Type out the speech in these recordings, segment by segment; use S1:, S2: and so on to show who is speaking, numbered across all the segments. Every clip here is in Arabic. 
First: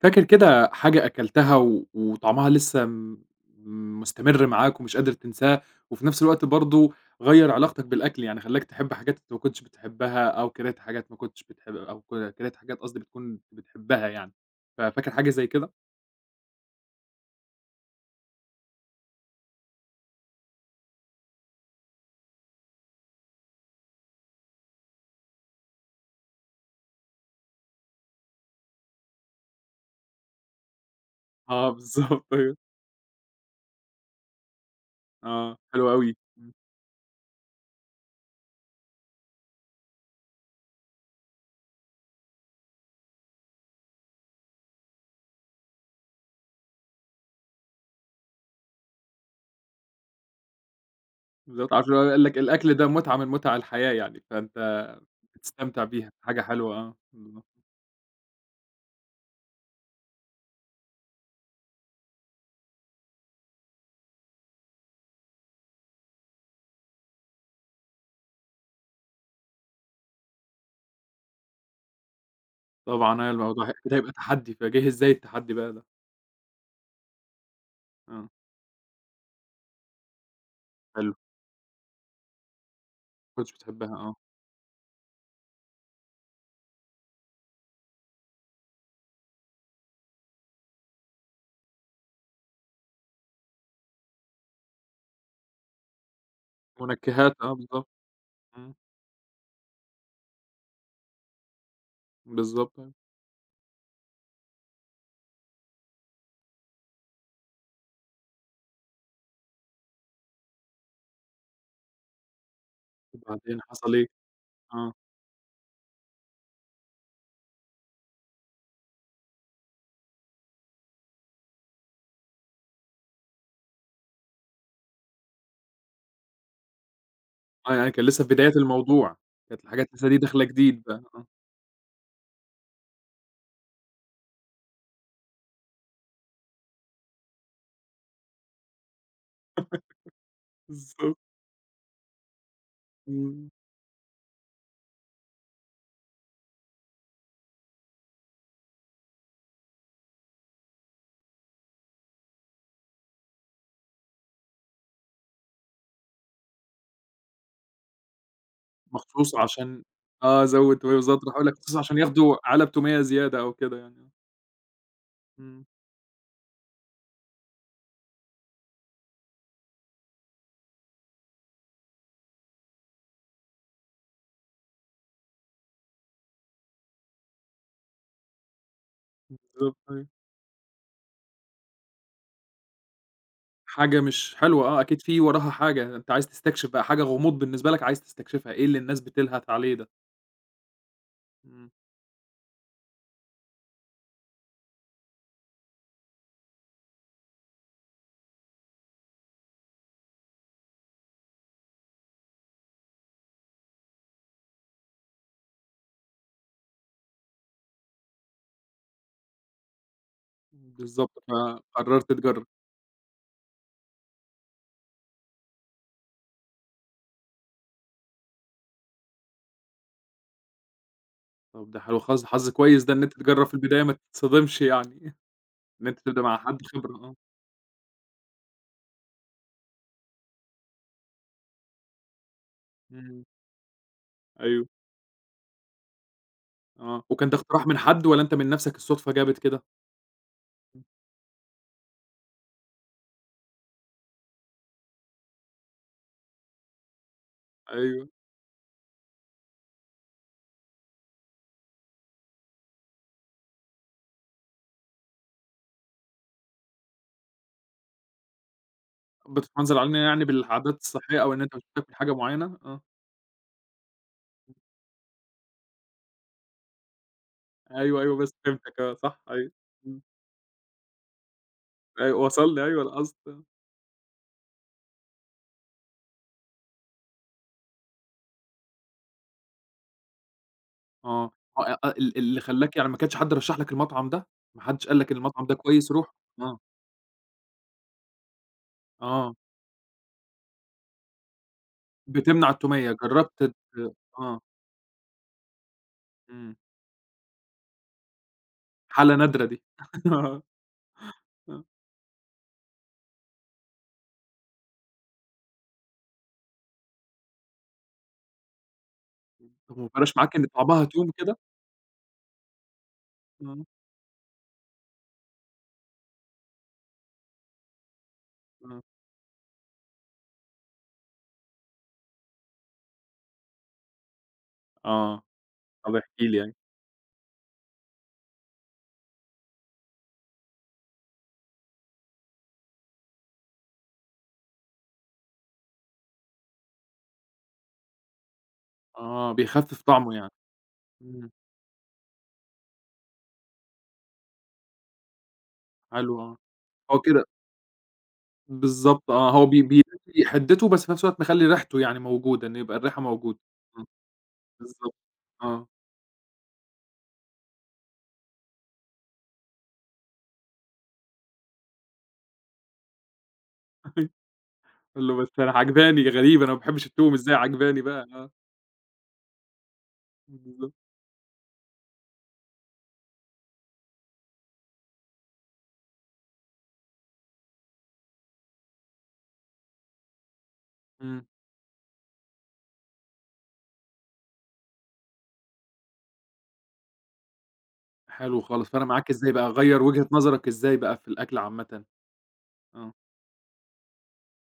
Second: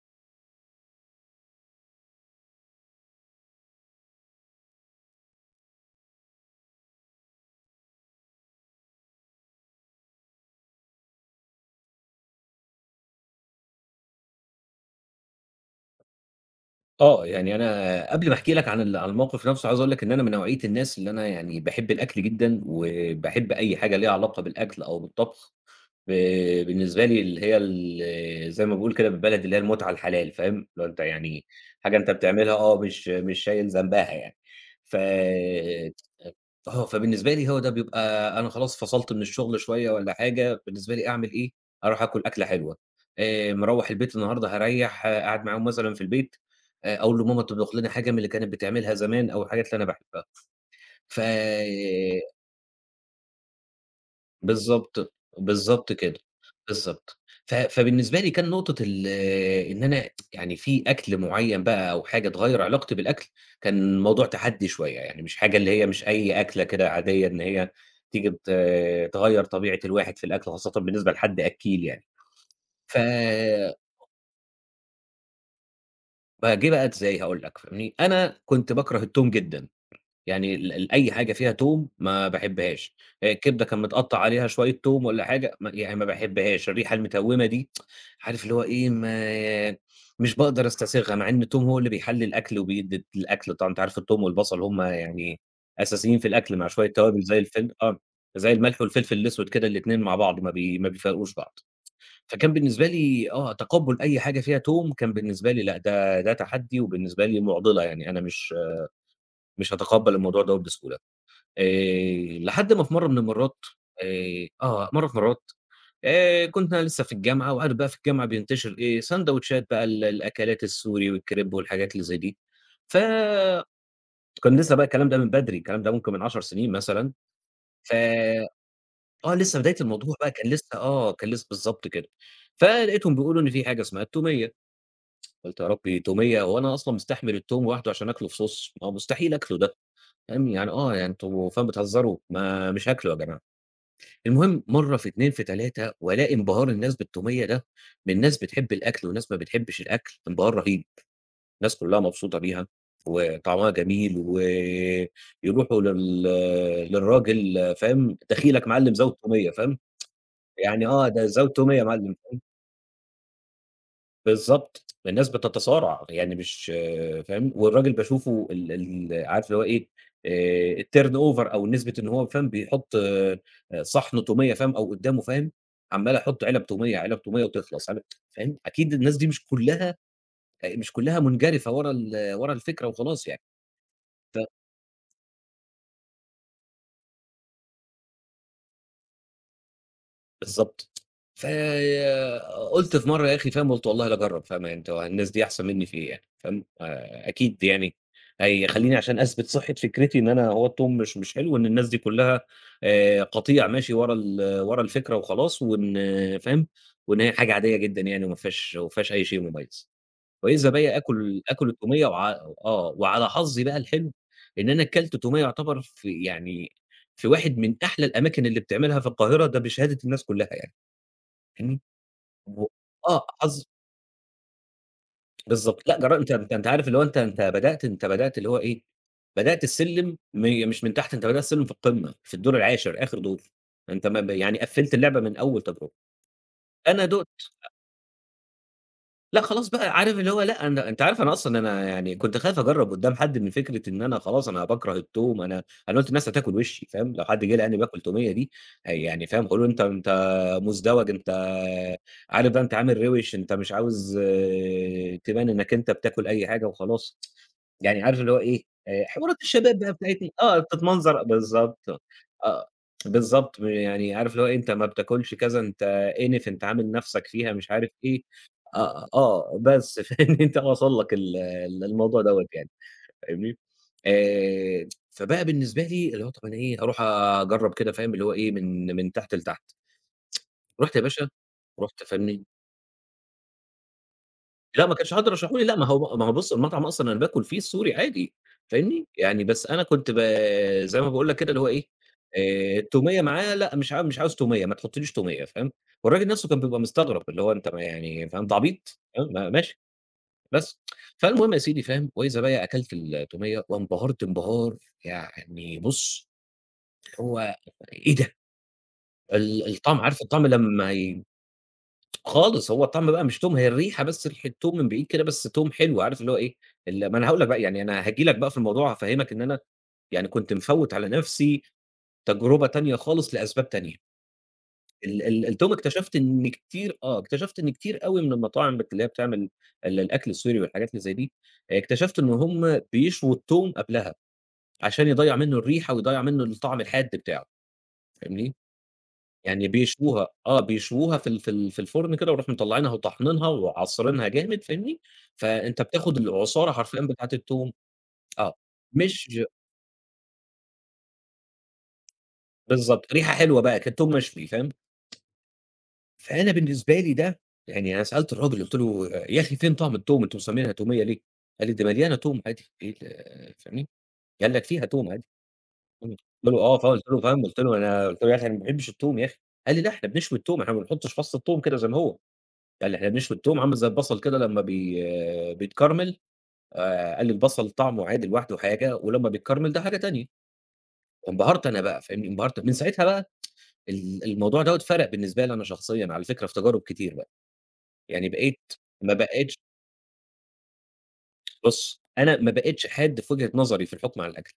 S1: فاكر كده حاجة أكلتها و وطعمها لسه م مُستمِر معاك ومش قادر تنساها وفي نفس الوقت برضه غيّر علاقتك بالأكل، يعني خلّاك تحب حاجات أنت ما كنتش بتحبّها أو كانت حاجات ما كنتش بتح أو ك كانت حاجات قصدي بتكُون بتحبّها يعني، ففاكر حاجة زي كده؟
S2: آه، يعني أنا قبل ما أحكي لك عن ال عن الموقِف نَفْسه عايز أقول لَك إن أنا من نوعية الناس اللي أنا يعني باحب الأكل جدًا، وباحب أي حاجة ليها علاقة بالأكل أو بالطبخ، ب بالنسبة لي اللي هي ال زي ما باقول كده بالبلدي اللي هي المُتعة الحلال، فاهم، اللي هو أنت يعني
S1: آه،
S2: حاجة أنت
S1: بالضبط،
S2: بتعملها،
S1: أيوه.
S2: آه مش مش شايل ذنبها يعني، ف
S1: آه، حلوة أوي، امم.
S2: آه، فبالنسبة لي هو ده بيبقى أنا خلاص فصَلت من الشغل شوية والّا حاجة بالنسبة لي أعمل إيه، أرُوح آكُل أكلة حلوة آآ، مروّح البيت النهارده هاريّح قاعد معاهم مثلًا في البيت، آآ اقول لماما تطبُخ لنا حاجة من اللي كانت بتعملها زمان أو الحاجات اللي أنا باحبّها ف
S1: بالضبط، عارف اللي هو يقول لك، الأكل ده مُتعة من مُتع الحياة يعني، فأنت
S2: بالضبط،
S1: بتستمتع
S2: بالضبط
S1: بيها
S2: كده،
S1: حاجة حلوة، آه،
S2: بالضبط. ف
S1: بالضبط.
S2: فبالنسبة لي كان نُقطة ال إن أنا يعني في أكْل معيّن بقى أو حاجة تغيّر علاقتي بالأكل كان موضوع تحدّي شوية، يعني مش حاجة اللي هي مش أي أكلة كده عادية إن هي تيجي ت تغيّر طبيعة الواحد في الأكل، خاصةً بالنسبة لحد أكّيل يعني ف
S1: طبعًا، آه الموضوع أكيد هيبقى تحدّي، فجِه إزاي التحدّي بقى ده؟
S2: فهاجيبها ت إزاي، هاقول لك، فاهمني؟
S1: آه.
S2: أنا كُنت بَاكره التوم جدًا، يعني ال ال أي
S1: حلو.
S2: حاجة فيها توم ما باحبهاش،
S1: ما كنتش
S2: الكبدة كان
S1: بتحبها آه.
S2: متقطع عليها شوية توم والّا حاجة، م يعني ما باحبهاش الريحة المتوّمة دي، عارف اللي هو إيه، ما مش باقدر أستسيغها، مع إن التوم هو اللي بيحلّي الأكل وبيدي الأكل، طبعًا أنت عارف التوم والبصل هُم يعني أساسيين في الأكل، مع شويّة توابل
S1: منكّهات
S2: زي
S1: آه
S2: الفِل
S1: بالضبط،
S2: آه، زي
S1: امم.
S2: الملح والفلفل الأسود كده، الاتنين مع بعض ما بي ما بيفارقوش بعض. فكان
S1: بالضبط
S2: بالنسبة
S1: آه.
S2: لي، آه، تقبُّل أي حاجة فيها توم كان بالنسبة لي لأ، ده ده تحدي، وبالنسبة لي مُعضِلة، يعني أنا مش مش هاتقبّل الموضوع دوّة بسهولة. آآ، لحد ما في مرّه من المرات،
S1: وبعدين حصل إيه؟
S2: آآ آه،
S1: آه.
S2: مرّه في مرات، آآ كُنت أنا لسه في الجامعة، وعارف بقى في الجامعة بينتشر إيه، ساندويتشات بقى ال الأكلات السوري والكريب والحاجات اللي زي دي، ف كان لسه بقى الكلام ده من بدري، الكلام ده ممكن من 10 سنين مثلًا،
S1: آه يعني
S2: ف
S1: كان لسه في بدايات الموضوع،
S2: آه، لسه
S1: كانت
S2: بداية
S1: الحاجات لسه
S2: الموضوع
S1: دي
S2: بقى،
S1: داخلة
S2: كان لسه
S1: جديدة بقى
S2: آه،
S1: آه.
S2: كان لسه بالضبط كده. فلقيتهم بيقولوا إن في حاجة اسمها التومية، قُلت يا ربي، توميّة! هو أنا أصلًا مستحمل التوم واحده عشان أكلة، في صوص! ما هو مستحيل أكله ده، فاهم يعني آه يعني
S1: بالضبط.
S2: أنتم فعلًا بتهزروا، ما مش هاكله يا جماعة.
S1: امم.
S2: المهم، مرّه في 2 في 3، وألاقي انبهار الناس بالتومية ده، من ناس بتحب الأكل وناس ما بتحبش الأكل، انبهار رهيب، الناس كلها مبسوطة بيها، وطعمها جميل، و يروحوا لل للراجل، فاهم، دخيلك معلّم زود
S1: مخصوص
S2: تومية، فاهم،
S1: عشان آه زوّد
S2: يعني آه،
S1: وبالضبط
S2: ده
S1: [unintelligible]
S2: زوّد
S1: مخصوص
S2: يا
S1: عشان
S2: مَعلّم،
S1: ياخدوا
S2: فاهم.
S1: علب تومية زيادة، أو كده يعني آه.
S2: بالضبط، الناس
S1: امم.
S2: بتتصارع يعني مش فاهم والراجل باشوفه ال ال عارف هو إيه، آآ الturn over أو نسبة إن هو فاهم بيحط آآ، صِحن تومية فاهم أو قدامه فاهم، عَمّال يحط علب تومية علب تومية وتخلص علب فاهم أكيد الناس دي مش
S1: بالضبط
S2: كلها،
S1: أيوَه.
S2: آآ مش كلها منجرفة ورا ال ورا الفكرة وخلاص يعني،
S1: حاجة مش
S2: ت
S1: حلوة آه أكيد في وراها حاجة، أنت عايز تستكشف بقى حاجة غموض بالنسبة لك، عايز تستكشفها إيه اللي الناس بتلهث عليه ده؟
S2: بالضبط،
S1: إمم.
S2: فقُلت في مرّة يا أخي فاهم، قُلت والله لأجرب فاهم أنت هو الناس دي أحسن منّي في إيه يعني، فاهم آآ، أكيد يعني هيخلّيني علشان أثبت صحة فكرتي إن أنا هو التوم مش مش حلو، إن الناس دي كلّها آآ، قطيع ماشي ورا ال ورا الفكرة وخلاص وإن فاهم، وإن هي حاجة عادية جدًا يعني وما فيهاش ما فيهاش أي شيء مميّز، وإذا بيَّ
S1: بالضبط
S2: آكل آكل التومية
S1: فقررت
S2: وع
S1: تجرب.
S2: آه وعلى حظي بقى الحلو، إن أنا كلت تومية يُعتبر في يعني في واحد من أحلى الأماكن اللي بتعملها في القاهرة ده بشهادة الناس كلّها يعني
S1: طَب
S2: فاهمني،
S1: ده حلو خالص، ده حظ
S2: و
S1: كويس ده إن أنت
S2: آه
S1: تجرب في
S2: حظ
S1: البداية ما تتصدمش يعني.
S2: بالضبط
S1: إن
S2: لأ
S1: أنت
S2: جر
S1: تبدأ
S2: أنت
S1: مع حد
S2: أنت عارف
S1: خِبرة
S2: اللي هو
S1: آه.
S2: أنت أنت بدأت أنت بدأت اللي هو إيه، بدأت السلّم م مش من تحت أنت بدأت السلّم في القمّة، في الدور العاشر آخر
S1: إمم.
S2: دور، أنت ما ب يعني
S1: أيوه.
S2: قفّلت اللعبة من أول تجربة، أنا
S1: آه،
S2: دُقت
S1: وكان ده اقتراح
S2: أ
S1: من حَد والّا أنت من نفسك الصدفة جابت
S2: لأ
S1: كده؟
S2: خلاص بقى عارف اللي هو لأ أن
S1: إمم.
S2: أنت عارف أنا أصلًا أنا يعني كنت خايف أجرّب قدام حد من فكرة إن أنا خلاص أنا باكره التوم، أنا أنا قُلت الناس هتاكل وشّي، فاهم، لو حد جه لقاني باكل
S1: أيوه.
S2: تومية دي، يعني فاهم هيقولوا أنت أنت مزدوج أنت عارف ده أنت عامل روش، أنت مش عاوز تبان إنَّك أنت بتاكل أي حاجة وخلاص، يعني عارف اللي هو إيه حوارات الشباب
S1: بتنمنظر
S2: بقى
S1: علينا يعني
S2: بتاعنا، آه
S1: بالعادات
S2: بتتمنظر
S1: الصحية أو إن أنت مش
S2: بالضبط،
S1: بتاكل حاجة معيّنة،
S2: آه،
S1: آه.
S2: بالضبط يعني عارف اللي هو
S1: [unintelligible]
S2: أنت ما بتاكلش كذا أنت إنف، أنت عامل نفسَك فيها مش عارف
S1: أيوه أيوه
S2: إيه،
S1: بس فهمتك
S2: آه،
S1: صح، أيوه،
S2: آه بس
S1: إمم.
S2: فاهم أنت وصل لك ال
S1: أيوه
S2: الموضوع دوّة
S1: وصلني
S2: يعني،
S1: أيوه القصد، آه.
S2: فاهمني آآ، فبقى بالنسبة لي اللي هو طَب انا إيه أروح أجرّب كده فاهم اللي هو إيه من من تحت لتحت رُحت يا باشا
S1: آه، أ أ
S2: رُحت
S1: ال اللي
S2: فاهمني
S1: خلّاك يعني ما كانش حد رشح لك المطعم ده؟ ما
S2: لأ
S1: حدش
S2: ما
S1: قال لك
S2: كانش حد
S1: المطعم ده
S2: رشحه لي لأ ما
S1: كويس روح،
S2: هو ما هو بُص
S1: آه.
S2: المطعم أصلًا أنا باكل فيه السوري عادي، فاهمني،
S1: آه.
S2: يعني بس أنا كنت ب زي ما باقول لك كده اللي هو إيه
S1: بتمنع
S2: آآ،
S1: التومية
S2: التومية
S1: جربت
S2: معاه
S1: ت
S2: لأ مش ع مش عاوز
S1: آه.
S2: تومية ما تحطليش تومية فاهم، والراجل نفسْه
S1: إمم.
S2: كان بيبقى مستغرب اللي هو أنت م يعني فاهم أنت عبيط!
S1: حالة نادرة
S2: م
S1: دي
S2: ماشي
S1: آه.
S2: بس. فالمهم يا
S1: آه.
S2: سيدي فاهم وإذا بيَّ أكلت التومية وانبهرت انبهار يعني بُص، هو إيه ده! ال
S1: طَب وما
S2: الطعم
S1: فرقش
S2: عارف
S1: معاك
S2: الطعم
S1: إن طعمها
S2: لمّا
S1: توم
S2: ي
S1: كده؟
S2: خالص هو الطعم بقى مش توم
S1: آه.
S2: هي الريحة بس ريحة توم من بعيد كده بس توم حلو عارف اللي هو إيه ال ما أنا هاقول لك بقى يعني أنا هاجي لك بقى في
S1: آه.
S2: الموضوع هافهّمك إن أنا يعني كنت مفوّت على نفسْي تجربة تانية خالص لأسباب تانية. ال
S1: آه،
S2: ال التوم
S1: طَب احكِ
S2: اكتشفت
S1: لي
S2: إن
S1: أيوه.
S2: كتير آه اكتشفت إن كتير أوي من المطاعم بت اللي هي بتعمل ال الأكل السوري والحاجات اللي زي دي، اكتشفت إن هُم بيشووا التوم قبلها، عشان يضيّع منّه الريحة ويضيّع منّه الطعم الحاد بتاعه، فاهمني،
S1: آه،
S2: يعني
S1: بيخفف طعمه
S2: بيشووها،
S1: يعني،
S2: آه، بيشووها في
S1: إمم.
S2: ال في ال في الفرن كده ويروحوا مطلعينها وطاحنينها وعاصرينها جامد فاهمني، فأنت بتاخد
S1: حلو آه،
S2: العصارة
S1: هو
S2: حرفيًا
S1: كده
S2: بتاعة التوم، آه،
S1: بالضبط
S2: مش
S1: آه هو بي بي [unintelligible] حدته بس في نفس الوقت مخلّي ريحته يعني موجودة إنّه يبقى الريحة
S2: بالضبط ريحة
S1: موجودة،
S2: حلوة بقى
S1: إمم،
S2: كده توم مشوي فاهم،
S1: بالضبط، آه.
S2: فأنا بالنسبة لي ده، يعني أنا سألت الراجل قُلت له: "يا أخي فين طعم توم أنتم مسمينها تومية ليه"، قال لي: "ده مليانة توم عادي إيه ال"، فاهمني،
S1: أيوه
S2: قال لك: "فيها
S1: قُل
S2: توم
S1: له
S2: عادي".
S1: بس أنا عاجباني، دي
S2: امم،
S1: غريبة أنا
S2: قُلت له:
S1: ما
S2: "آه
S1: باحبش
S2: خالص" قُلت
S1: التوم
S2: له
S1: إزاي
S2: فاهم، قُلت له:
S1: عاجباني
S2: "أنا"
S1: بقى
S2: قُلت
S1: آه.
S2: له: "يا أخي أنا ما باحبش التوم يا أخي"، قال لي: "لأ إحنا بنشوي
S1: إمم،
S2: التوم، إحنا
S1: بالضبط.
S2: ما بنحطش فص التوم كده زي ما هو"، قال لي: "إحنا بنشوي التوم عامل زي البصل كده لمّا بي بيتكرمل"، آآ، قال لي: "البصل طعمه عادي لوحده حاجة ولمّا بيتكرمل ده حاجة تانية"،
S1: إمم.
S2: انبهرت أنا بقى، فاهمني، انبهرت من ساعتها بقى ال الموضوع ده فرق بالنسبة لي أنا شخصيًا على فكرة في تجارب كتير بقى، يعني
S1: حلو
S2: بقيت
S1: خالص، فرق معاك
S2: ما
S1: إزاي بقى،
S2: بقيتش
S1: غيّر وجهة نظرَك إزاي بقى في الأكل عامةً؟
S2: بُص أنا ما بقيتش
S1: آه.
S2: حاد في وجهة نظري في الحُكم على الأكل،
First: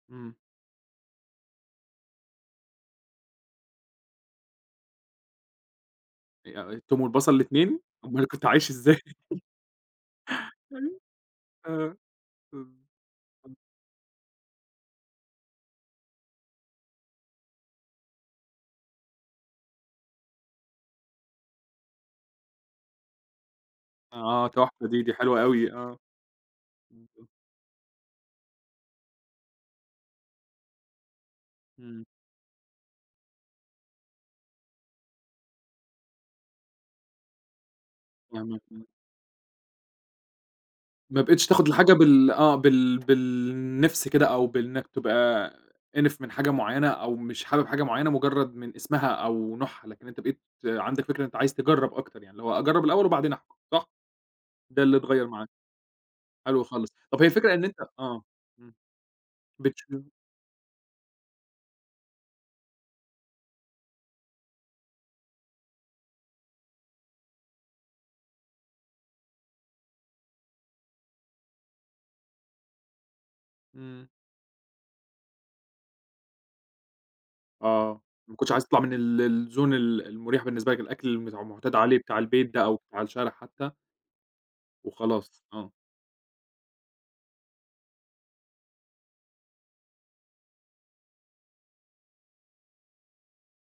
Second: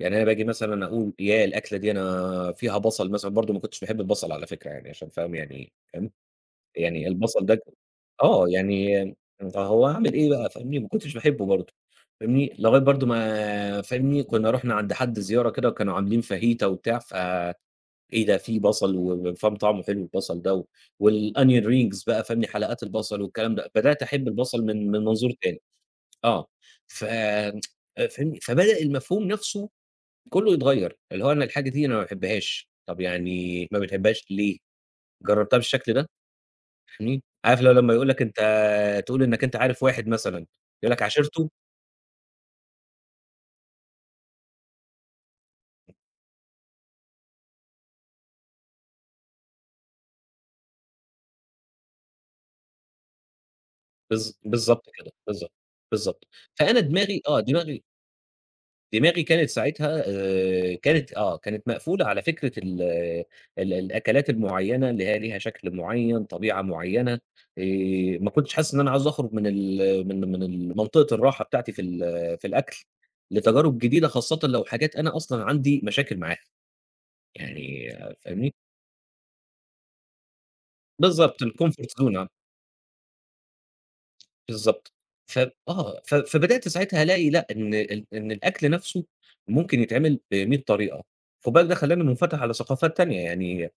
S2: يعني أنا
S1: إمم.
S2: باجي مثلًا أقول ياه الأكلة دي أنا فيها بصل مثلًا، برضه ما كنتش باحب البصل على فكرة يعني عشان فاهم يعني فاهم،
S1: ي التوم
S2: يعني
S1: والبصل
S2: البصل ده
S1: الاتنين! أومال كنت
S2: آه
S1: عايش إزاي.
S2: يعني فهو هاعمل إيه بقى فاهمني، ما
S1: أيوه.
S2: كنتش باحبه برضه
S1: آه.
S2: فاهمني، لغاية برضه
S1: [unintelligible]
S2: ما فاهمني، كنّا رُحنا عند حد زيارة كده وكانوا عاملين فاهيتا وبتاع ف إيه ده في بصل و وفاهم طعمه حلو البصل ده و والonion rings بقى فاهمني، حلقات البصل والكلام ده، بدأت أحب
S1: آه
S2: البصل
S1: تحفة
S2: من من
S1: دي، دي
S2: منظور
S1: حلوة
S2: تاني،
S1: أوي آه،
S2: آه ف
S1: بالضبط.
S2: آآ، فاهمني، فبدأ المفهوم نفسْه كلّه يتغيّر، اللي هو أنا الحاجة دي أنا ما
S1: إمم.
S2: باحبهاش، طَب يعني ما بتحبهاش ليه؟ جربتها بالشكل ده؟ فاهمني، عارف اللي هو لمّا يقول لك أنت
S1: [unintelligible]
S2: تقول إنك أنت عارف واحد مثلًا يقول لك
S1: ما بقيتش
S2: عاشرته؟
S1: تاخد الحاجة بال آه بال بالنِفْس كده أو بإنك تبقى إنِف من حاجة معيّنة أو مش حابب حاجة معيّنة مجرد من اسمها أو نوعها، لكن أنت بقيت عندك فكرة أنت عايز تجرّب أكتر يعني لو هو أجرب الأول وبعدين أحكم صح؟
S2: بالض
S1: ده
S2: بالضبط
S1: اللي
S2: كده،
S1: اتغيّر معاك.
S2: بالضبط، بالضبط،
S1: حلو
S2: فأنا
S1: خالص طَب
S2: دماغي
S1: هي
S2: آه
S1: الفكرة إن أنت
S2: دماغي
S1: آه إمم
S2: دماغي كانت ساعتها
S1: [unintelligible]
S2: آآ كانت آه كانت مقفولة على فكرة ال ال الأكلات المعيّنة اللي هي ليها شكل معيّن، طبيعة معيّنة، آآ، ما كنتش حاسس إن أنا عايز أخرج من ال من من ال منطقة الراحة بتاعتي في ال في الأكل، لتجارب جديدة
S1: إمم.
S2: خاصةً لو حاجات أنا أصلًا عندي مشاكل معاها يعني
S1: آه، ما كنتش
S2: فاهمني.
S1: عايز تطلع من ال الzone ال المريح بالنسبة لك الأكل المُ
S2: بالضبط
S1: المُعتاد
S2: الcomfort
S1: عليه
S2: zone
S1: بتاع
S2: آه.
S1: البيت ده أو بتاع الشارع حتّى؟
S2: بالضبط ف
S1: وخلاص آه.
S2: آه ف فبدأت ساعتها ألاقي لأ إن ال إن الأكل نَفْسه ممكن يتعمل بمِيّة طريقة خد بالك ده خلّاني مُنفتح على ثقافات تانية يعني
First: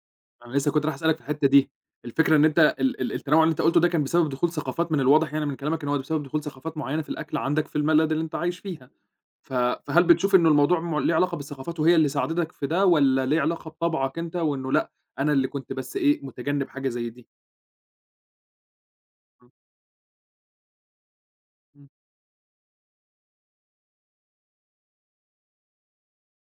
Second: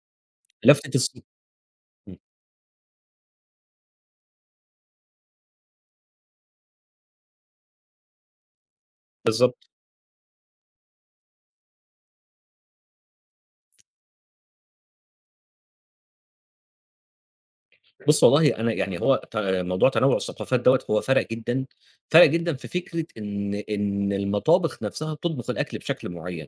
S1: أنا لسه كنت رايح
S2: لفتة الص
S1: أسألك في الحتّة دي،
S2: إمم.
S1: الفكرة إن أنت ال ال التنوع اللي أنت قُلته ده كان بسبب دخول ثقافات، من الواضح يعني من كلامك إن هو بسبب دخول ثقافات معينة في الأكل عندك، في البلد اللي أنت عايش فيها، ف
S2: بالضبط.
S1: فهل بتشوف إنه الموضوع م ليه علاقة بالثقافات، وهي اللي ساعدتك في ده، والّا ليه علاقة بطبعك أنت، وإنه لأ، أنا اللي كنت بس إيه متجنب حاجة زَي دي؟
S2: بُص، والله أنا يعني هو ت
S1: إمم.
S2: موضوع تنوُع الثقافات دوّة، هو فرَق جدًا،
S1: إمم.
S2: فرَق جدًا في فكرة إن إن المطابخ نَفْسها بتطبخ الأكل بشكل معين.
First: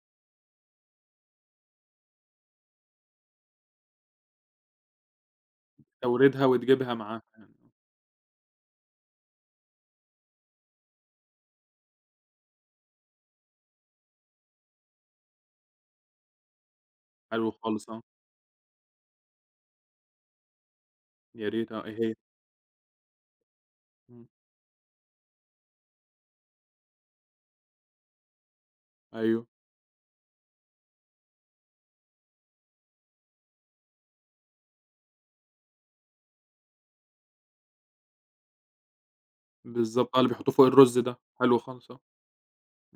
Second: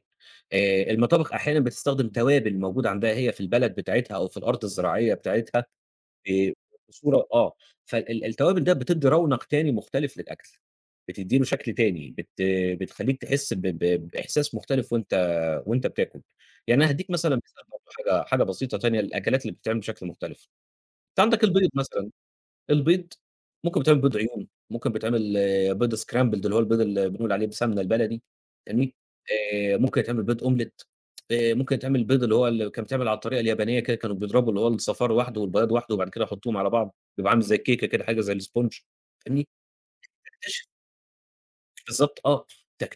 S2: آآ المطابخ أحيانًا بتستخدم توابل موجودة عندها هي في البلد بتاعتها، أو في الأرض الزراعية بتاعتها
S1: توريدها
S2: ب
S1: وتجيبها معاها.
S2: بصورة آه، فال التوابل ده بتدّي رونق تاني مختلف للأكل، بتدّي له شكْل تاني، بت بتخلّيك تحس ب ب بإحساس مختلف وأنت وأنت بتاكل. يعني أنا هادّيك مثلًا
S1: حلو
S2: [unintelligible]
S1: خالص آه.
S2: حاجة حاجة بسيطة تانية للأكلات اللي بتتعمل بشكل مختلف. أنت عندك
S1: يا
S2: البيض
S1: ريت آه. إيه
S2: مثلًا،
S1: هي؟
S2: البيض ممكن بيتعمل بيض
S1: إمم.
S2: عيون، ممكن بتعمل آآ بيض scrambled، اللي هو البيض اللي بنقول عليه بالسمنة البلدي، فاهمني،
S1: أيوه.
S2: آآ ممكن يتعمل بيض أومليت آآ ممكن يتعمل البيض اللي هو كان ببتعمل على الطريقة اليابانية كده، كانوا بيضرَبوا اللي هو الصفار وحده والبياض وحده، وبعد كده يحطوهم على بعض، بيبقى عامل زَي الكيكة كده، حاجة زي السبونج، فاهمني؟
S1: بالضبط آه اللي بيحطوه
S2: تكتش
S1: فوق الرز ده، حلو خالص آه.
S2: بالضبط آه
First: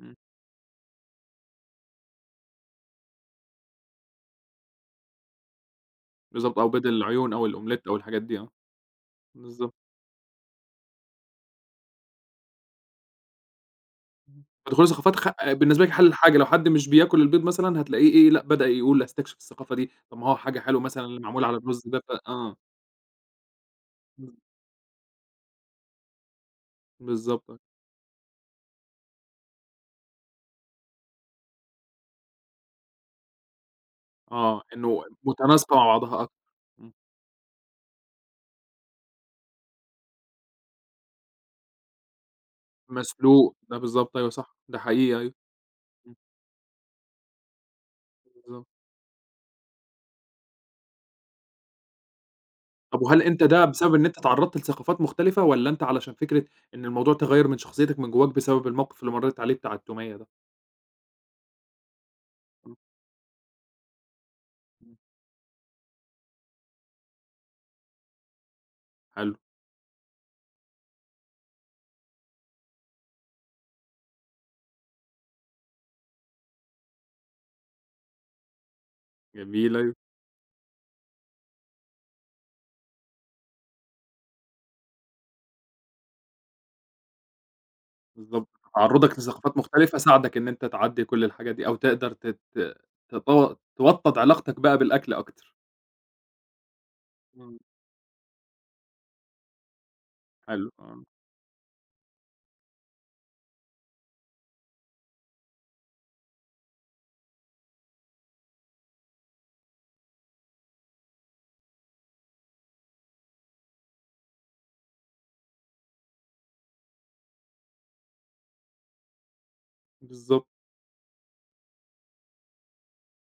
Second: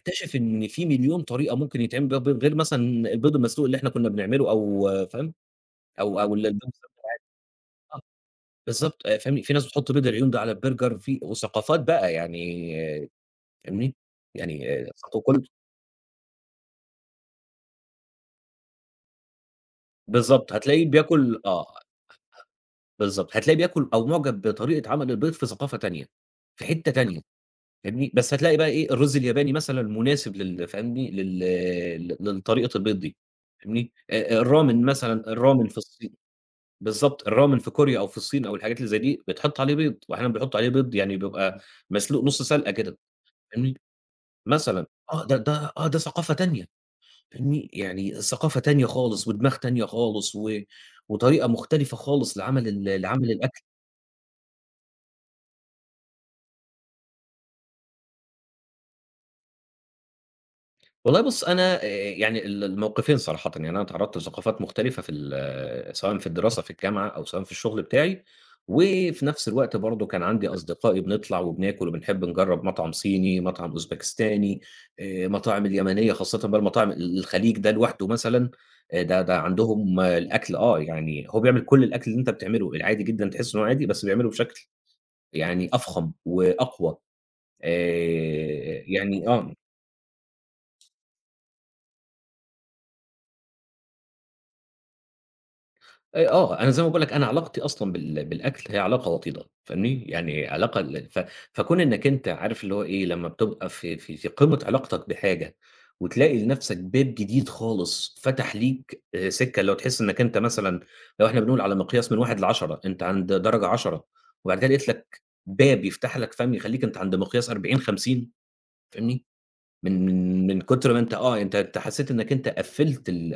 S1: إمم.
S2: إن في مليون طريقة ممكن يتعمل بيها البيض غير مثلًا البيض المسلوق اللي إحنا كنا بنعمله أو فاهم؟ أو أو ال
S1: بالضبط آه وبيض العيون، أو الأومليت
S2: [unintelligible]
S1: أو
S2: آه
S1: الحاجات دي آه.
S2: بالضبط آآ فاهمني، في ناس
S1: بالضبط.
S2: بتحط بيض العيون ده على الburger في وثقافات بقى يعني فاهمني؟ يعني
S1: فدخول
S2: آآ
S1: الثقافات خ
S2: [unintelligible]
S1: بالنسبة لك حلّ الحاجة، لو حد مش بياكل البيض مثلًا هتلاقيه إيه لأ بدأ يقول أستكشف الثقافة دي، طَب ما هو
S2: بالضبط
S1: حاجة حلوة
S2: هتلاقيه
S1: مثلًا اللي
S2: بياكل
S1: معمول على
S2: آه.
S1: الرز ده ف آه.
S2: بالضبط هتلاقيه بياكل أو
S1: إمم.
S2: معجب بطريقة عمل البيض في ثقافة تانية في حتّة تانية
S1: بالضبط.
S2: فاهمني، بس هتلاقي بقى إيه الرز الياباني مثلًا مناسب لل فاهمني لل للطريقة البيض دي فاهمني،
S1: آه
S2: الRamyeon
S1: إنه
S2: مثلًا الRamyeon
S1: متناسقة
S2: في
S1: مع
S2: الصين
S1: بعضها أكتَر إمم.
S2: بالضبط الRamyeon في كوريا أو في الصين أو الحاجات اللي زَي دي بيتحط عليه بيض وأحيانًا بيحطوا عليه بيض يعني بيبقى مسلوق نُص سلقة كده
S1: مسلوق ده
S2: فاهمني،
S1: بالضبط أيوه صح ده
S2: مثلًا
S1: حقيقة
S2: آه
S1: أيوه
S2: ده، ده آه ده
S1: إمم.
S2: ثقافة تانية فاهمني، يعني ثقافة
S1: بالضبط.
S2: تانية خالص ودماغ تانية خالص و وطريقة مختلفة خالص لعمل ال
S1: طَب وهل
S2: لعمل
S1: أنت
S2: الأكل.
S1: ده بسبب إن أنت اتعرّضت لثقافات مختلفة، والّا أنت علشان فكرة إن الموضوع تغيّر من شخصيتك من جواك بسبب الموقِف اللي مرّيت عليه بتاع التومية ده؟
S2: والله بُص أنا آآ، يعني ال
S1: إمم.
S2: المَوْقِفين صراحةً يعني، أنا اتعرضت لثقافات
S1: إمم.
S2: مختلفة في ال سواءً في الدراسة، في الجامعة، أو سواءً في الشغل بتاعي، وفي
S1: حلو.
S2: نفس الوقت برضه كان عندي أصدقائي بنطلع، وبناكُل، وبنحب نجرب مطعم صيني، مطعم أوزباكستاني، آآ مطاعم اليمنية، خاصةً بقى المطاعم ال الخليج ده لوحده مثلًا آآ، ده ده
S1: جميل، أيوه.
S2: عندهم الأكل آه، يعني هو بيعمل كل الأكل اللي أنت بتعمله، العادي جدًا، تحس إنه هو عادي بس بيعمله بشكل يعني أفخم وأقوى،
S1: بالضبط،
S2: آآ،
S1: تعرُّضك
S2: يعني آه.
S1: لثقافات مختلفة ساعدك إن أنت تعدّي كل الحاجة دي، أو تقدر تت تط توطَّد علاقتك بقى بالأكل أكتر.
S2: آآ، آه، أنا زي ما باقول لك أنا
S1: إمم.
S2: علاقتي أصلًا بال بالأكل هي علاقة وطيدة فاهمني، يعني
S1: حلو،
S2: علاقة
S1: آه.
S2: ال ف فكون إنك أنت عارف اللي هو إيه، لمّا بتبقى في في في قمّة علاقتك بحاجة وتلاقي لنفسك باب جديد خالص فتح ليك آآ، سكة، اللي هو تحس إنك أنت مثلًا لو إحنا بنقول على مقياس من 1 ل10 أنت عند درجة 10، وبعد كده لقيت لك باب يفتح لك، فاهم، يخلّيك أنت عند مقياس 40، 50 فاهمني، من
S1: بالضبط.
S2: من من كُتر ما أنت آه، أنت أنت حسيت إنك أنت قفّلت ال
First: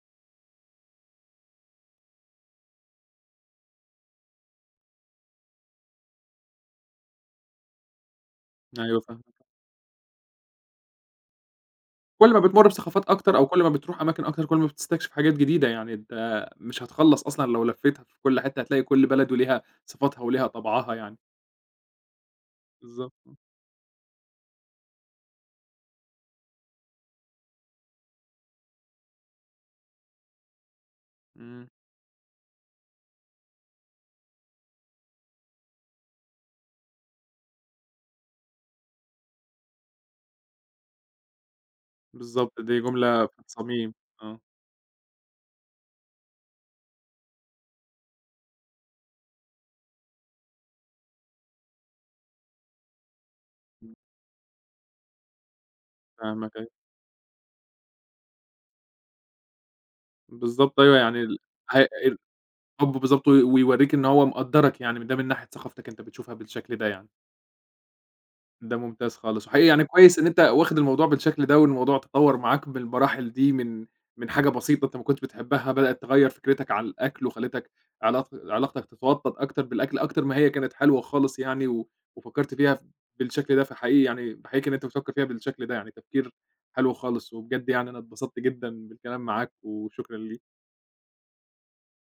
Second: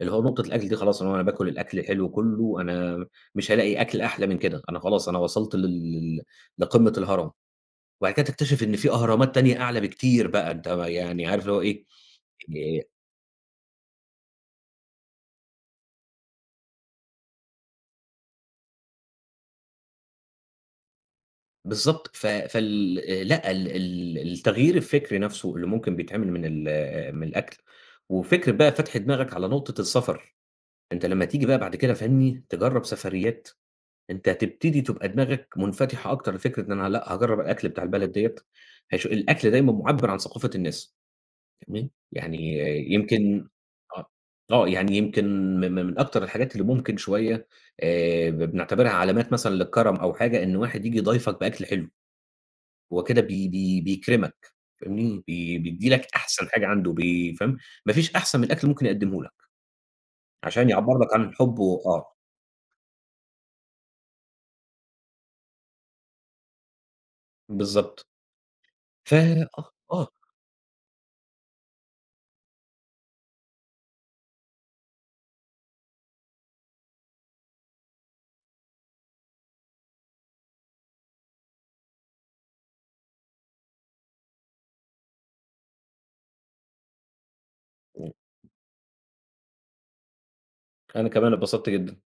S2: اللي هو نقطة الأكل دي خلاص، اللي هو أنا باكل الأكل حلو كله، أنا مش هالاقي أكل أحلى من كده، أنا خلاص أنا وصلت لل ل لقمّة الهرم، وبعد كده تكتشف إن في
S1: أيوه
S2: أهرامات
S1: فاهمك.
S2: تانية أعلى بكتير بقى، أنت يعني عارف اللي هو إيه
S1: كل ما بتمرّ
S2: آآ
S1: بثقافات أكتر أو كل ما بتروح أماكن أكتر كل ما بتستكشف حاجات جديدة يعني، أنت مش هتخلّص أصلًا لو لفيتها في كل حتّة هتلاقي كل بلد وليها صفاتها وليها طَبْعَها يعني.
S2: بالضبط ف فال
S1: بالضبط،
S2: آآ
S1: آه.
S2: لأ، ال ال التغيير الفكري نَفْسه اللي ممكن بيتعمل من ال آآ، من الأكل وفكرة بقى فتْح دماغك على نقطة السفر، أنت لمّا تيجي بقى
S1: إمم.
S2: بعد كده فاهمني، تجرّب سفريات، أنت تبتدي تبقى دماغك منفتحة أكتر لفكرة إن أنا لأ، هاجرّب الأكل بتاع البلد دِيّة، هش الأكل دايمًا مُعبّر عن ثقافة الناس تمام، يعني
S1: بالضبط دي جملة في
S2: يمكن
S1: الصميم
S2: آه،
S1: آه.
S2: آه، يعني يمكن م م من أكتر الحاجات اللي ممكن شوية آآ، ب بنعتبرها علامات مثلًا للكرم أو حاجة، إن واحد ييجي يضايفك بأكل حلو، هو كده بي بي
S1: إمم.
S2: بيكرمك فاهمني، بي بيدّي لك أحسن
S1: فاهمك
S2: حاجة
S1: أي
S2: عنده بي فاهم، مافيش أحسن من الأكل ممكن يقدمه لك، عشان
S1: بالضبط أيوه
S2: يعبر لك
S1: يعني
S2: عن
S1: ال
S2: الحب و
S1: ه
S2: آه.
S1: ال الحب بالضبط وي ويورّيك إن هو مقدّرك يعني من ده من ناحية ثقافتك أنت بتشوفها بالشكل ده يعني.
S2: بالضبط
S1: ده
S2: ف
S1: ممتاز خالص، وحقيقي
S2: آه،
S1: يعني
S2: آه
S1: كويس إن أنت واخد الموضوع بالشكل ده والموضوع تطوَّر معاك بالمراحل دي من من حاجة بسيطة أنت ما كنتش بتحبها بدئت تغيّر فكرتك عن الأكل وخلّتك علاق علاقتك تتوطّد أكتر بالأكل أكتر ما هي كانت حلوة خالص يعني، و وفكّرت فيها ف بالشكل ده، فحقيقي يعني باحييك إن أنت بتفكّر فيها بالشكل ده، يعني تفكير حلو خالص وبجد يعني أنا
S2: إمم.
S1: اتبسطت جدًا بالكلام معاك وشكرًا ليك.
S2: أنا كمان اتبسطت جدًا.